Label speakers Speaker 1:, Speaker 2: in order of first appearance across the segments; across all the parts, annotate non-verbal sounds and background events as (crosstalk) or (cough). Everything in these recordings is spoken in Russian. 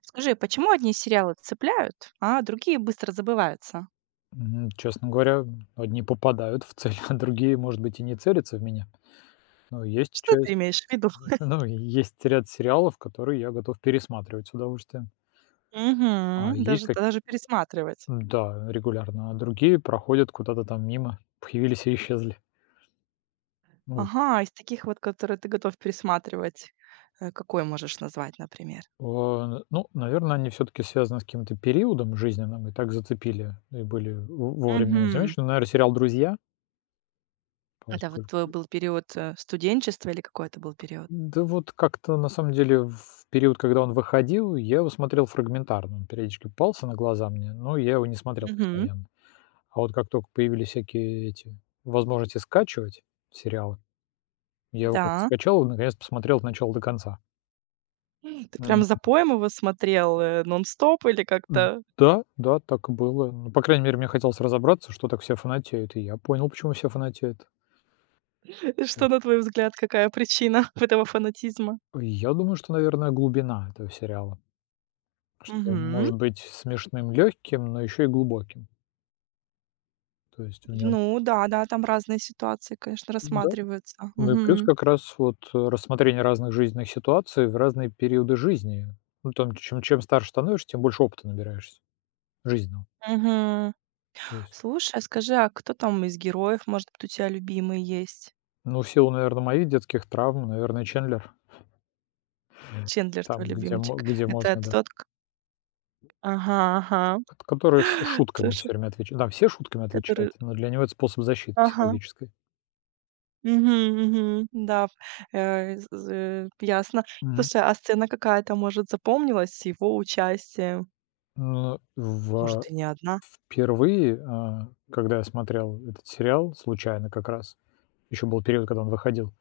Speaker 1: Скажи, почему одни сериалы цепляют, а другие быстро забываются?
Speaker 2: Мгм. Честно говоря, одни попадают в цель, (laughs) а другие, может быть, и не целятся в меня. Но есть
Speaker 1: Что ты
Speaker 2: часть,
Speaker 1: имеешь в виду?
Speaker 2: ну, есть ряд сериалов, которые я готов пересматривать с удовольствием.
Speaker 1: (laughs)
Speaker 2: А
Speaker 1: Мгм.
Speaker 2: есть
Speaker 1: Даже
Speaker 2: какие,
Speaker 1: даже пересматривать.
Speaker 2: да, регулярно, а другие проходят куда-то там мимо, (laughs) появились и исчезли. Вот.
Speaker 1: Ага, из таких вот, которые ты готов пересматривать, какой можешь назвать, например?
Speaker 2: А, ну, наверное, они все-таки связаны с каким-то периодом жизненным и так зацепили и были в вовремя
Speaker 1: Угу.
Speaker 2: замечены. Наверное, сериал "Друзья",
Speaker 1: Это вот твой
Speaker 2: поскольку...
Speaker 1: был период, студенчества или какой это был период?
Speaker 2: Да, вот как-то на самом деле в период, когда он выходил, я его смотрел фрагментарно. Он периодически попался на глаза мне, но я его не смотрел
Speaker 1: Угу.
Speaker 2: постоянно. А вот как только появились всякие эти возможности скачивать сериалы, я его как-то
Speaker 1: Да.
Speaker 2: скачал и наконец посмотрел от начала до конца.
Speaker 1: М, ты прям
Speaker 2: М,
Speaker 1: запоем его смотрел, нон-стоп или
Speaker 2: м,
Speaker 1: как-то?
Speaker 2: Да, да, так и было. Ну, по крайней мере, мне хотелось разобраться, что так все фанатеют, и я понял, почему все фанатеют.
Speaker 1: (laughs)
Speaker 2: М,
Speaker 1: Что, на твой взгляд, какая причина (laughs) этого фанатизма?
Speaker 2: Я думаю, что, наверное, глубина этого сериала, что он
Speaker 1: Угу.
Speaker 2: может быть смешным, легким, но еще и глубоким. То есть в нем...
Speaker 1: Ну да, да, там разные ситуации, конечно,
Speaker 2: Да.
Speaker 1: рассматриваются.
Speaker 2: Ну и плюс
Speaker 1: Мгм.
Speaker 2: как раз вот, рассмотрение разных жизненных ситуаций в разные периоды жизни. Ну, там, чем старше становишься, тем больше опыта набираешься жизненного.
Speaker 1: Мгм.
Speaker 2: То есть,
Speaker 1: Слушай, а скажи, а кто там из героев, может быть, у тебя любимый есть?
Speaker 2: ну, в силу, наверное, моих детских травм, наверное, Чендлер.
Speaker 1: Чендлер твой
Speaker 2: Там, где мо
Speaker 1: любимчик.
Speaker 2: где
Speaker 1: Это
Speaker 2: можно, да.
Speaker 1: тот, к Ага, ага.
Speaker 2: Кот, который шу
Speaker 1: (laughs)
Speaker 2: шутками
Speaker 1: Слушай,
Speaker 2: всё время отвеча... Да, все шутками отвечают,
Speaker 1: который
Speaker 2: но для него это способ защиты
Speaker 1: Ага.
Speaker 2: психологической.
Speaker 1: Мгм, мгм. Да, ясно.
Speaker 2: Мгм.
Speaker 1: Слушай, а сцена какая-то, может, запомнилась с его участием?
Speaker 2: Но
Speaker 1: Может, и не одна?
Speaker 2: впервые, когда я смотрел этот сериал случайно как раз, еще был период, когда он выходил...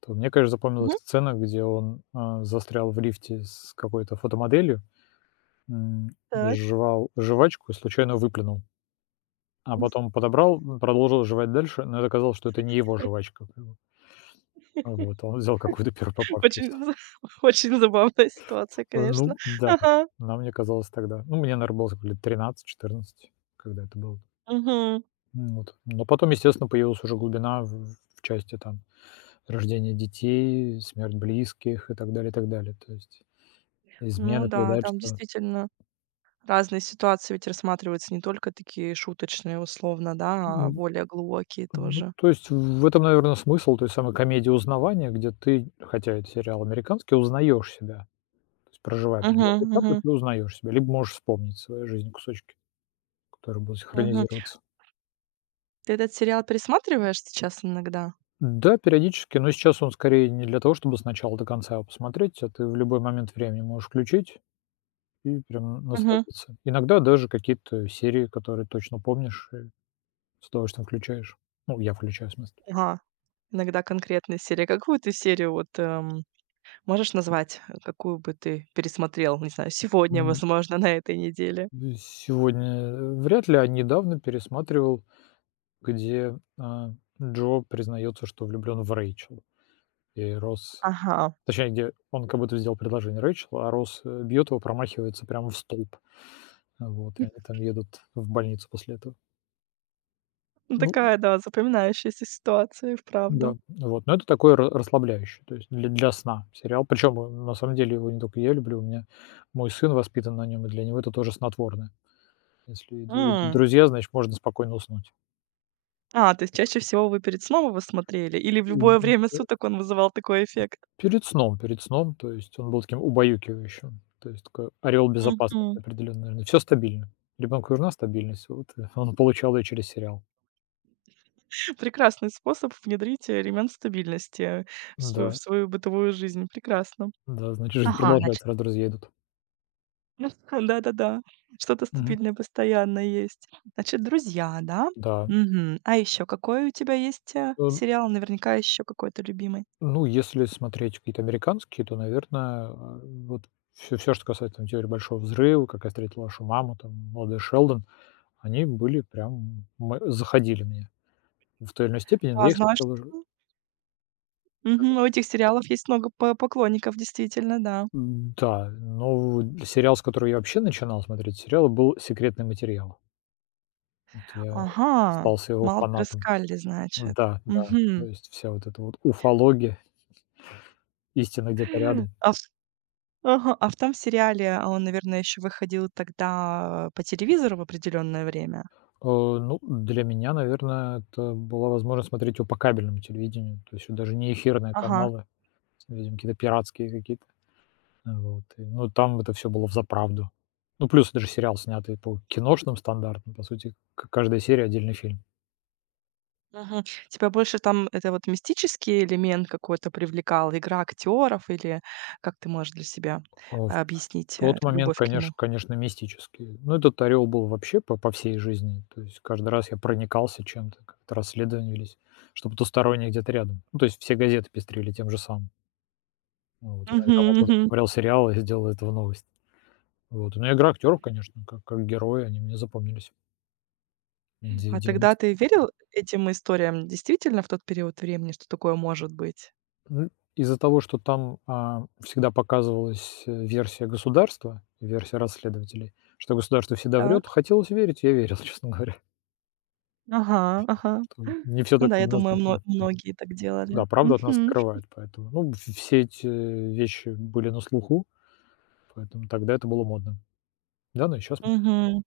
Speaker 2: То мне, конечно, запомнилась
Speaker 1: Мгм.
Speaker 2: сцена, где он, застрял в лифте с какой-то фотомоделью, м,
Speaker 1: Так.
Speaker 2: жевал жвачку и случайно выплюнул, а потом подобрал, продолжил жевать дальше, но это оказалось, что это не его жвачка была. Вот,
Speaker 1: (laughs)
Speaker 2: он взял какую-то первую попавшуюся.
Speaker 1: Очень за (laughs) очень забавная ситуация,
Speaker 2: Ну
Speaker 1: конечно.
Speaker 2: да,
Speaker 1: Ага.
Speaker 2: нам мне казалось тогда. Ну, мне, наверно, было сколько лет 13-14, когда это было.
Speaker 1: Мгм.
Speaker 2: Вот. Но потом, естественно, появилась уже глубина в части там рождения детей, смерть близких и так далее, и так далее. То есть
Speaker 1: Ну
Speaker 2: измены,
Speaker 1: да, там
Speaker 2: предательство.
Speaker 1: действительно разные ситуации ведь рассматриваются, не только такие шуточные условно, да, а
Speaker 2: Ну
Speaker 1: более глубокие
Speaker 2: ну,
Speaker 1: тоже.
Speaker 2: то есть в этом, наверное, смысл той самой комедии узнавания, где ты, хотя это сериал американский, узнаешь себя. То есть, проживая определенные
Speaker 1: Мгм,
Speaker 2: этапы,
Speaker 1: мгм,
Speaker 2: ты узнаешь себя, либо можешь вспомнить свою жизнь, кусочки, которые будут
Speaker 1: мгм.
Speaker 2: синхронизироваться.
Speaker 1: Ты этот сериал пересматриваешь сейчас иногда?
Speaker 2: Да, периодически, но сейчас он скорее не для того, чтобы с начала до конца его посмотреть, а ты в любой момент времени можешь включить и прям
Speaker 1: Мгм.
Speaker 2: насладиться. Иногда даже какие-то серии, которые точно помнишь, и с удовольствием включаешь. Ну, я включаю, в смысле.
Speaker 1: Ага, иногда конкретные серии. Какую ты серию вот, можешь назвать, какую бы ты пересмотрел, не знаю, сегодня, возможно, на этой неделе?
Speaker 2: Сегодня вряд ли, а недавно пересматривал, где, Джо признается, что влюблен в Рэйчел. И Росс,
Speaker 1: Ага.
Speaker 2: точнее, где он как будто сделал предложение Рэйчел, а Росс, бьет его, промахивается прямо в столб. Вот, и они там едут в больницу после этого.
Speaker 1: Ну
Speaker 2: Ну
Speaker 1: такая, да, запоминающаяся ситуация и вправду.
Speaker 2: да, вот, но это такое ра расслабляющее, то есть для сна сериал. Причем, на самом деле его не только я люблю, у меня мой сын воспитан на нем, и для него это тоже снотворное. Если идут друзья, значит, можно спокойно уснуть.
Speaker 1: А, то есть чаще всего вы перед сном его смотрели или в любое
Speaker 2: М,
Speaker 1: время суток он вызывал такой эффект?
Speaker 2: Перед сном, перед сном, то есть он был таким убаюкивающим. То есть такой ореол безопасности
Speaker 1: Мгм.
Speaker 2: определенный, наверное. Всё стабильно. Ребенку нужна стабильность, вот, он получал ее через сериал.
Speaker 1: (laughs) Прекрасный способ внедрить элемент стабильности в
Speaker 2: Да,
Speaker 1: свою бытовую жизнь. Прекрасно.
Speaker 2: да, значит, жизнь
Speaker 1: Ага, значит.
Speaker 2: продолжается, раз друзья идут.
Speaker 1: Ну, (laughs) да-да-да. Что-то
Speaker 2: Мгм.
Speaker 1: стабильное постоянно есть. Значит, "Друзья", да?
Speaker 2: Да.
Speaker 1: Мгм. А еще какой у тебя есть,
Speaker 2: Э,
Speaker 1: сериал? Наверняка еще какой-то любимый.
Speaker 2: ну, если смотреть какие-то американские, то, наверное, вот все, что касается там "Теории большого взрыва", "Как я встретил вашу маму", там "Молодой Шелдон", они были прям... мы заходили мне в той или иной степени, но
Speaker 1: А,
Speaker 2: я их
Speaker 1: знаешь
Speaker 2: смотрел...
Speaker 1: что? Мгм. У этих сериалов есть много по поклонников, действительно, да.
Speaker 2: Да, ну, вот сериал, с которого я вообще начинал смотреть сериалы, был "Секретный материал". Вот я
Speaker 1: Ага,
Speaker 2: остался его
Speaker 1: Малдер и
Speaker 2: фанатом.
Speaker 1: Скалли, значит.
Speaker 2: Да, да, то
Speaker 1: Мгм.
Speaker 2: есть вся вот эта вот уфология, истина где-то рядом.
Speaker 1: А в ага, а в том сериале, а он, наверное, еще выходил тогда по телевизору в определенное время?
Speaker 2: Ну, для меня, наверное, это была возможность смотреть его по кабельному телевидению, то есть вот даже не эфирные
Speaker 1: Ага,
Speaker 2: каналы, видимо, какие-то пиратские какие-то. Вот, и, ну, там это все было в заправду. Ну, плюс даже сериал, снятый по киношным стандартам, по сути, к каждая серия — отдельный фильм.
Speaker 1: мгм. Тебя больше там это вот мистический элемент какой-то привлекал, игра актеров или как ты можешь для себя
Speaker 2: В
Speaker 1: объяснить,
Speaker 2: тот момент,
Speaker 1: любовь к нему?
Speaker 2: конечно, мистический. Ну, этот "Орел" был вообще по всей жизни. То есть каждый раз я проникался чем-то, как-то расследования велись, что потустороннее где-то рядом. Ну, то есть все газеты пестрили тем же самым. Ну, вот,
Speaker 1: Мгм,
Speaker 2: иногда, может, кто
Speaker 1: мгм.
Speaker 2: посмотрел сериал и сделал из этого новость. Вот. Ну, игра актеров, конечно, как герои, они мне запомнились. Де...
Speaker 1: А тогда
Speaker 2: девяносто...
Speaker 1: ты верил этим историям действительно в тот период времени, что такое может быть?
Speaker 2: М, из-за того, что там, всегда показывалась, версия государства, версия расследователей, что государство всегда врет,
Speaker 1: Так.
Speaker 2: хотелось верить, я верил, (laughs) честно говоря.
Speaker 1: Ага, ага.
Speaker 2: Там не все
Speaker 1: Ну
Speaker 2: так
Speaker 1: да, я думаю,
Speaker 2: однозначно. Да,
Speaker 1: многие так делали.
Speaker 2: да, правду от нас
Speaker 1: Мгм.
Speaker 2: скрывают, поэтому, ну, в все эти вещи были на слуху, поэтому тогда это было модно. Да, ну и щас модно.
Speaker 1: Мгм.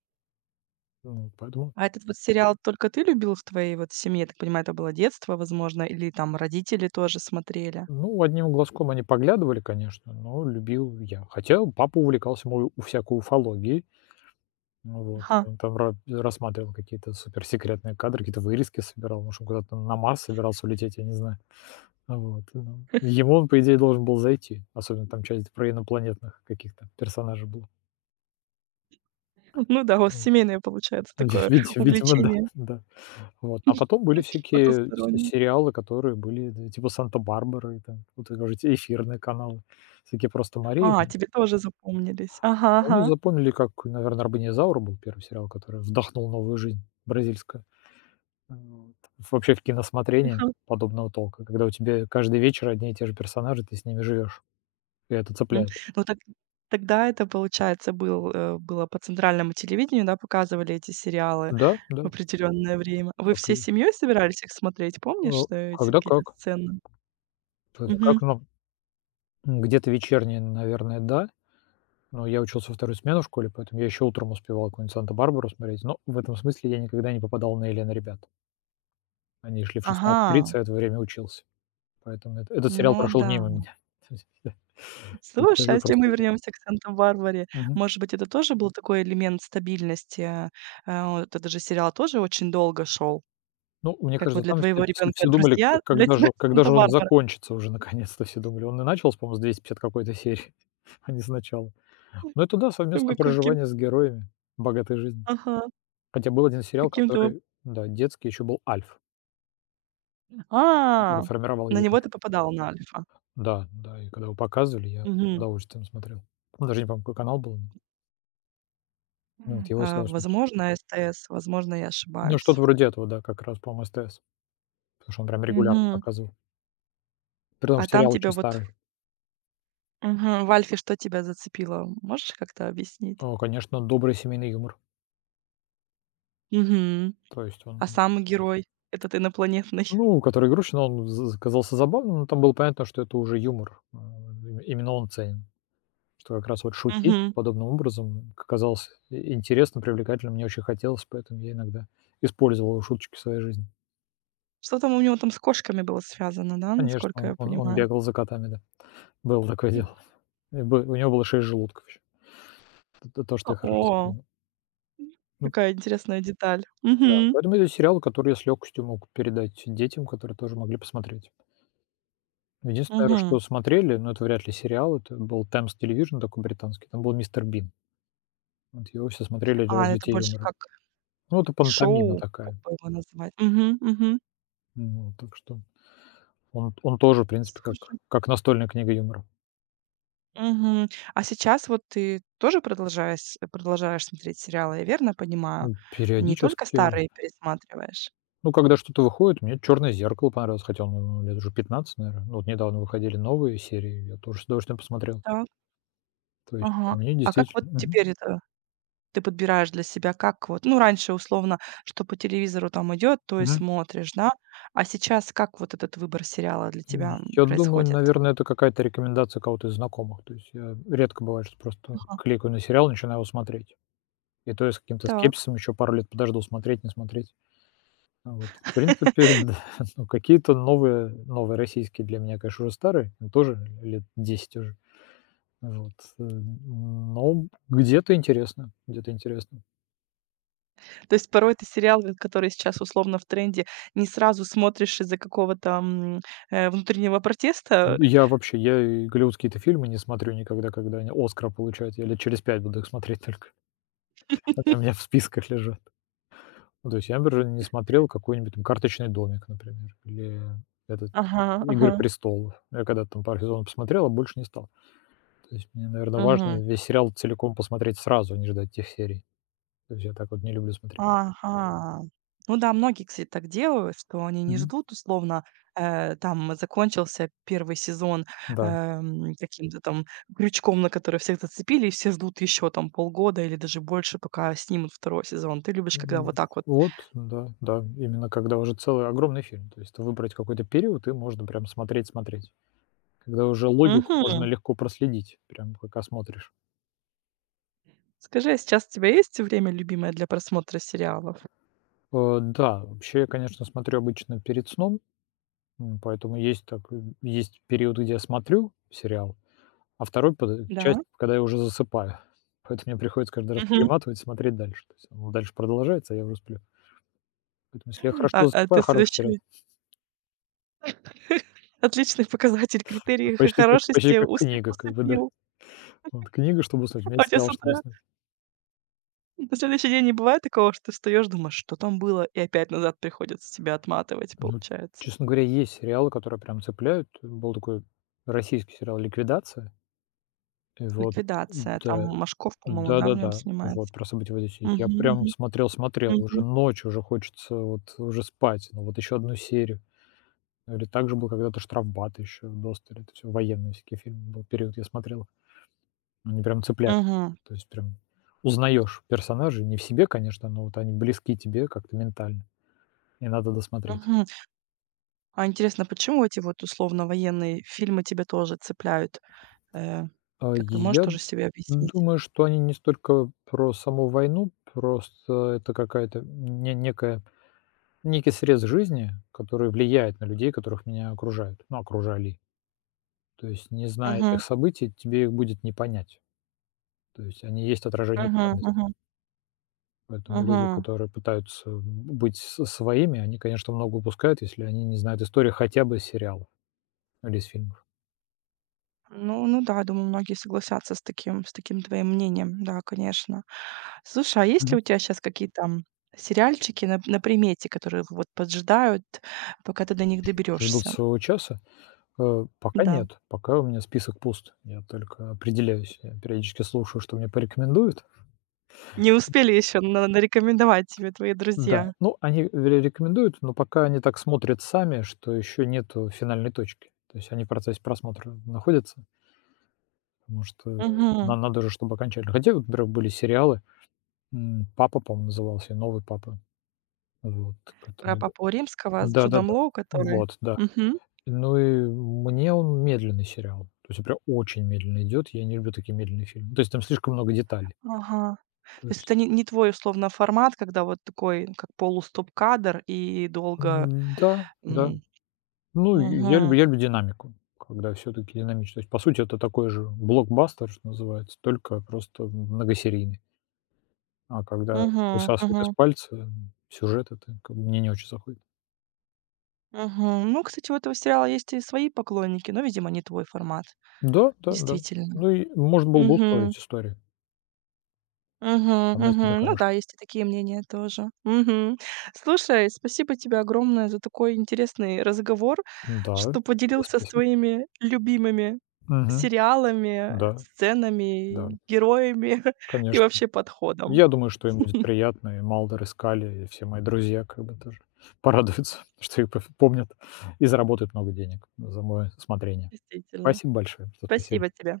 Speaker 2: Ну, поэтому,
Speaker 1: А этот вот сериал только ты любил в твоей вот семье? Я так понимаю, это было детство, возможно, или там родители тоже смотрели?
Speaker 2: ну, одним глазком они поглядывали, конечно, но любил я. Хотя папа увлекался мой у всякой уфологией. Ну вот.
Speaker 1: Ага.
Speaker 2: Он там ра рассматривал какие-то суперсекретные кадры, какие-то вырезки собирал. Может, он куда-то на Марс собирался улететь, я не знаю. Вот, ну, ему он, по идее, должен был зайти. Особенно там часть про инопланетных каких-то персонажей была.
Speaker 1: (laughs) Ну да, у вас семейное получается
Speaker 2: Ви
Speaker 1: такое
Speaker 2: види видимо, да,
Speaker 1: увлечение
Speaker 2: да. Вот. А потом были всякие се
Speaker 1: потусторонним.
Speaker 2: сериалы, которые были, да, типа "Санта-Барбары", там, вот вы говорите, эфирные каналы, всякие "Просто Мария".
Speaker 1: А, тебе тоже запомнились. Ага,
Speaker 2: Они
Speaker 1: ага.
Speaker 2: запомнили, как, наверное, "Арбанизаура" был первый сериал, который вдохнул новую жизнь бразильскую. Вот. Вообще в киносмотрении
Speaker 1: Мгм.
Speaker 2: подобного толка, когда у тебя каждый вечер одни и те же персонажи, ты с ними живешь, и это
Speaker 1: М.
Speaker 2: цепляет.
Speaker 1: Ну так тогда это, получается, был, было по центральному телевидению, да, показывали эти сериалы
Speaker 2: Да,
Speaker 1: в
Speaker 2: да,
Speaker 1: определенное время. Вы
Speaker 2: так и
Speaker 1: всей
Speaker 2: есть.
Speaker 1: семьей собирались их смотреть?
Speaker 2: Э,
Speaker 1: Помнишь, что эти
Speaker 2: когда
Speaker 1: какие-то
Speaker 2: как.
Speaker 1: сцены?
Speaker 2: Когда
Speaker 1: Мгм.
Speaker 2: как, ну, где-то вечерние, наверное, да. Но я учился вторую смену в школе, поэтому я еще утром успевал какую-нибудь "Санта-Барбару" смотреть. Но в этом смысле я никогда не попадал на "Элен ребят". Они шли в
Speaker 1: Ага.
Speaker 2: 16:30, а я в это время учился. Поэтому эт этот сериал
Speaker 1: Ну
Speaker 2: прошел
Speaker 1: да.
Speaker 2: мимо меня. (laughs) То есть я
Speaker 1: Слушай, а
Speaker 2: сижу и
Speaker 1: если мы
Speaker 2: просто улыбаюсь.
Speaker 1: вернемся к Санта-Барбаре,
Speaker 2: Мгм.
Speaker 1: может быть, это тоже был такой элемент стабильности? А, вот этот же сериал тоже очень долго шел.
Speaker 2: Ну, мне
Speaker 1: Как вот
Speaker 2: кажется,
Speaker 1: для
Speaker 2: там все
Speaker 1: твоего
Speaker 2: все
Speaker 1: ребенка
Speaker 2: все думали, к
Speaker 1: "Друзья", для тебя (laughs)
Speaker 2: когда же он
Speaker 1: "Санта-Барбара".
Speaker 2: закончится уже наконец-то, все думали. Он и начался, по-моему, с 250 какой-то серии, (laughs) а не сначала. Но это да,
Speaker 1: Там
Speaker 2: совместное
Speaker 1: какой ким
Speaker 2: проживание с героями богатой жизни.
Speaker 1: Ага.
Speaker 2: Хотя был один сериал,
Speaker 1: Каким-то вот
Speaker 2: который, да, детский, еще был "Альф", который
Speaker 1: А!
Speaker 2: формировал
Speaker 1: На
Speaker 2: её...
Speaker 1: него ты попадал, на "Альфа".
Speaker 2: Да, да, и когда его показывали, я с
Speaker 1: Мгм.
Speaker 2: удовольствием смотрел. Ну, даже не помню, какой канал был, но, ну, вот его я с
Speaker 1: А,
Speaker 2: удовольствием смотрел.
Speaker 1: возможно, СТС, возможно, я
Speaker 2: Ну,
Speaker 1: ошибаюсь.
Speaker 2: что-то вроде этого, да, как раз, по-моему, СТС, потому что он прям регулярно
Speaker 1: Мгм.
Speaker 2: показывал. При том,
Speaker 1: А
Speaker 2: что
Speaker 1: там
Speaker 2: сериал
Speaker 1: тебя
Speaker 2: очень
Speaker 1: вот
Speaker 2: старый.
Speaker 1: Мгм. В "Альфе" что тебя зацепило? Можешь как-то объяснить?
Speaker 2: О, конечно, добрый семейный юмор.
Speaker 1: Мгм.
Speaker 2: То есть он,
Speaker 1: А сам герой этот инопланетный.
Speaker 2: ну, который Грушин, он з казался забавным, но там было понятно, что это уже юмор. Им именно он ценен. Что как раз вот шутить
Speaker 1: Мгм.
Speaker 2: подобным образом казалось и интересным, привлекательным. Мне очень хотелось, поэтому я иногда использовал его шуточки в своей жизни.
Speaker 1: Что там у него там с кошками было связано, да,
Speaker 2: Конечно,
Speaker 1: насколько
Speaker 2: он
Speaker 1: я
Speaker 2: он он
Speaker 1: понимаю?
Speaker 2: бегал за котами, да. Было такое дело. И бы у него было 6 желудков еще. Это то, что
Speaker 1: А,
Speaker 2: я хорошо
Speaker 1: о,
Speaker 2: запомнил. Ну
Speaker 1: какая интересная деталь.
Speaker 2: да,
Speaker 1: Мгм.
Speaker 2: поэтому это сериал, который я с легкостью мог передать детям, которые тоже могли посмотреть. Единственное, наверно,
Speaker 1: Мгм.
Speaker 2: что смотрели, но это вряд ли сериал, это был Times Television такой британский, там был "Мистер Бин". Вот его все смотрели для
Speaker 1: А, это
Speaker 2: развития
Speaker 1: больше
Speaker 2: юмора.
Speaker 1: как
Speaker 2: Ну, это пантомима
Speaker 1: шоу, как
Speaker 2: такая.
Speaker 1: бы его назвать. Мгм, мгм.
Speaker 2: Ну, так что он тоже, в принципе, как
Speaker 1: Слушай.
Speaker 2: как настольная книга юмора.
Speaker 1: Мгм. А сейчас вот ты тоже продолжаешь смотреть сериалы, я верно понимаю?
Speaker 2: Ну,
Speaker 1: Не только
Speaker 2: периодически...
Speaker 1: старые пересматриваешь?
Speaker 2: Ну, когда что-то выходит, мне "Черное зеркало" понравилось, хотя оно лет уже 15, наверное. Ну, вот недавно выходили новые серии, я тоже с удовольствием посмотрел.
Speaker 1: Так.
Speaker 2: То есть
Speaker 1: Ага.
Speaker 2: они
Speaker 1: А как вот
Speaker 2: действительно... Мгм.
Speaker 1: теперь это Ты подбираешь для себя, как вот, ну, раньше условно, что по телевизору там идет, то и
Speaker 2: Мгм.
Speaker 1: смотришь, да? А сейчас как вот этот выбор сериала для
Speaker 2: М,
Speaker 1: тебя,
Speaker 2: я думаю,
Speaker 1: происходит?
Speaker 2: наверное, это какая-то рекомендация кого-то из знакомых. То есть я редко бывает, что просто
Speaker 1: Ага,
Speaker 2: кликаю на сериал, начинаю его смотреть. И то я с каким-то
Speaker 1: так.
Speaker 2: скепсисом еще пару лет подожду, смотреть, не смотреть. А вот, в
Speaker 1: (laughs)
Speaker 2: принципе, (laughs) да, ну, какие-то новые российские для меня, конечно, уже старые, но тоже лет 10 уже. Вот, но где-то интересно, где-то интересно.
Speaker 1: То есть порой ты сериал, вот который сейчас условно в тренде, не сразу смотришь из-за какого-то, внутреннего протеста?
Speaker 2: Я вообще, я и голливудские-то фильмы не смотрю никогда, когда они "Оскара" получают. Я лет через 5 буду их смотреть только. Они у меня в списках лежат. Ну, то есть я, например, не смотрел какой-нибудь там "Карточный домик", например, или этот
Speaker 1: Ага,
Speaker 2: "Игры
Speaker 1: ага.
Speaker 2: престолов". Я когда-то там пару сезонов посмотрел, а больше не стал. То есть мне, наверное, важно
Speaker 1: Мгм.
Speaker 2: весь сериал целиком посмотреть сразу, а не ждать тех серий. То есть я так вот не люблю смотреть.
Speaker 1: Ага. Ну да, многие, кстати, так делают, что они не
Speaker 2: Мгм.
Speaker 1: ждут, условно, там закончился первый сезон,
Speaker 2: Да.
Speaker 1: каким-то там крючком, на который всех зацепили, и все ждут еще там полгода или даже больше, пока снимут второй сезон. Ты любишь, когда
Speaker 2: М,
Speaker 1: вот так вот?
Speaker 2: вот, да, да, именно когда уже целый огромный фильм. То есть выбрать какой-то период и можно прям смотреть, смотреть. Когда уже логику можно
Speaker 1: Мгм.
Speaker 2: легко проследить, прям пока смотришь.
Speaker 1: Скажи, а сейчас у тебя есть время любимое для просмотра сериалов?
Speaker 2: Да, вообще я, конечно, смотрю обычно перед сном, поэтому есть есть период, где я смотрю сериал, а второй под часть,
Speaker 1: Да?
Speaker 2: когда я уже засыпаю. (laughs) Поэтому мне приходится каждый раз
Speaker 1: Мгм.
Speaker 2: перематывать, смотреть дальше. То есть оно дальше продолжается, а я уже сплю. Поэтому если я хорошо
Speaker 1: А ты
Speaker 2: засыпаю, хороший сериал.
Speaker 1: следующий (laughs) отличный показатель, критерий х
Speaker 2: Почти как почти
Speaker 1: хорошести
Speaker 2: как
Speaker 1: усы
Speaker 2: книга, как бы, да.
Speaker 1: усыпил.
Speaker 2: Вот книга, чтобы уснуть. У меня
Speaker 1: А у
Speaker 2: есть
Speaker 1: тебя с
Speaker 2: сериал, чтобы
Speaker 1: утра
Speaker 2: уснуть.
Speaker 1: На следующий день не бывает такого, что ты встаёшь, думаешь, что там было, и опять назад приходится тебя отматывать,
Speaker 2: Ну,
Speaker 1: получается.
Speaker 2: честно говоря, есть сериалы, которые прям цепляют. Был такой российский сериал "Ликвидация". И вот,
Speaker 1: Ликвидация. Там
Speaker 2: да,
Speaker 1: Машков, по-моему, да, в нем
Speaker 2: да-да-да, вот
Speaker 1: снимается?
Speaker 2: про события в Одессе. Я
Speaker 1: Мгм,
Speaker 2: прям
Speaker 1: мгм,
Speaker 2: смотрел, смотрел, уже
Speaker 1: мгм,
Speaker 2: ночью уже хочется вот уже спать, но вот еще одну серию. Или также был когда-то "Штрафбат" еще, "Досталь". Это всё военные всякие фильмы, был период, я смотрел. Они прям цепляют.
Speaker 1: мгм,
Speaker 2: То есть прям узнаешь персонажей, не в себе, конечно, но вот они близки тебе как-то ментально, и надо досмотреть.
Speaker 1: мгм. А интересно, почему эти вот условно-военные фильмы тебя тоже цепляют? Э, как ты можешь
Speaker 2: Я
Speaker 1: тоже себе объяснить?
Speaker 2: думаю, что они не столько про саму войну, просто это какая-то не некая, некий срез жизни, который влияет на людей, которых меня окружают, ну, окружали. То есть, не зная
Speaker 1: Мгм,
Speaker 2: этих событий, тебе их будет не понять. То есть они есть отражение
Speaker 1: мгм,
Speaker 2: ценностей.
Speaker 1: мгм,
Speaker 2: Поэтому люди,
Speaker 1: мгм.
Speaker 2: которые пытаются быть с своими, они, конечно, много упускают, если они не знают истории хотя бы из сериалов или из фильмов.
Speaker 1: Ну ну да, думаю, многие согласятся с таким твоим мнением. Да, конечно. Слушай, а есть
Speaker 2: Мгм.
Speaker 1: ли у тебя сейчас какие-то, сериальчики на примете, которые вот поджидают, пока ты до них
Speaker 2: Ждут
Speaker 1: доберешься?
Speaker 2: своего часа... пока
Speaker 1: Да.
Speaker 2: нет. Пока у меня список пуст. Я только определяюсь. Я периодически слушаю, что мне порекомендуют.
Speaker 1: Не успели еще на нарекомендовать тебе твои
Speaker 2: Да,
Speaker 1: друзья.
Speaker 2: ну, они ре рекомендуют, но пока они так смотрят сами, что еще нет финальной точки. То есть они в процессе просмотра находятся, потому что
Speaker 1: Мгм.
Speaker 2: нам надо же, чтобы окончательно. Хотя вот, например, были сериалы, "Папа", по-моему, назывался, и "Новый папа", вот,
Speaker 1: Про
Speaker 2: который...
Speaker 1: Папу Римского с Джудом
Speaker 2: Да-да-да.
Speaker 1: Лоу, который?
Speaker 2: Вот, да.
Speaker 1: Мгм.
Speaker 2: Ну и мне он медленный сериал. То есть он прям очень медленно идет. Я не люблю такие медленные фильмы. То есть там слишком много деталей.
Speaker 1: Ага. То
Speaker 2: То
Speaker 1: есть это
Speaker 2: есть,
Speaker 1: не не твой условно формат, когда вот такой, как полустоп-кадр и долго,
Speaker 2: да, да.
Speaker 1: м.
Speaker 2: Ну, и я
Speaker 1: Мгм.
Speaker 2: люблю я люблю динамику, когда все таки динамично. То есть, по сути, это такой же блокбастер, что называется, только просто многосерийный. А когда
Speaker 1: Мгм.
Speaker 2: высасывают из
Speaker 1: Мгм.
Speaker 2: пальца сюжет, это как бы мне не очень заходит.
Speaker 1: Мгм. Ну, кстати, у этого сериала есть и свои поклонники, но, видимо, не твой формат.
Speaker 2: Да, да, да.
Speaker 1: Действительно.
Speaker 2: Ну и можно было бы
Speaker 1: Мгм.
Speaker 2: ускорить историю.
Speaker 1: Мгм.
Speaker 2: Сама история
Speaker 1: Мгм. Ну да,
Speaker 2: хорошая.
Speaker 1: есть и такие мнения тоже. Мгм. Слушай, спасибо тебе огромное за такой интересный разговор,
Speaker 2: Да,
Speaker 1: что
Speaker 2: тебе
Speaker 1: поделился
Speaker 2: спасибо.
Speaker 1: своими любимыми
Speaker 2: Мгм.
Speaker 1: сериалами,
Speaker 2: Да, да,
Speaker 1: сценами, героями (laughs) и
Speaker 2: конечно.
Speaker 1: вообще подходом.
Speaker 2: Я думаю, что им будет приятно, и Малдер, и Скали, и все мои друзья как бы тоже порадуются, (laughs) что их пов помнят и заработают много денег за мое смотрение.
Speaker 1: Действительно.
Speaker 2: Спасибо большое за беседу.
Speaker 1: Спасибо тебе.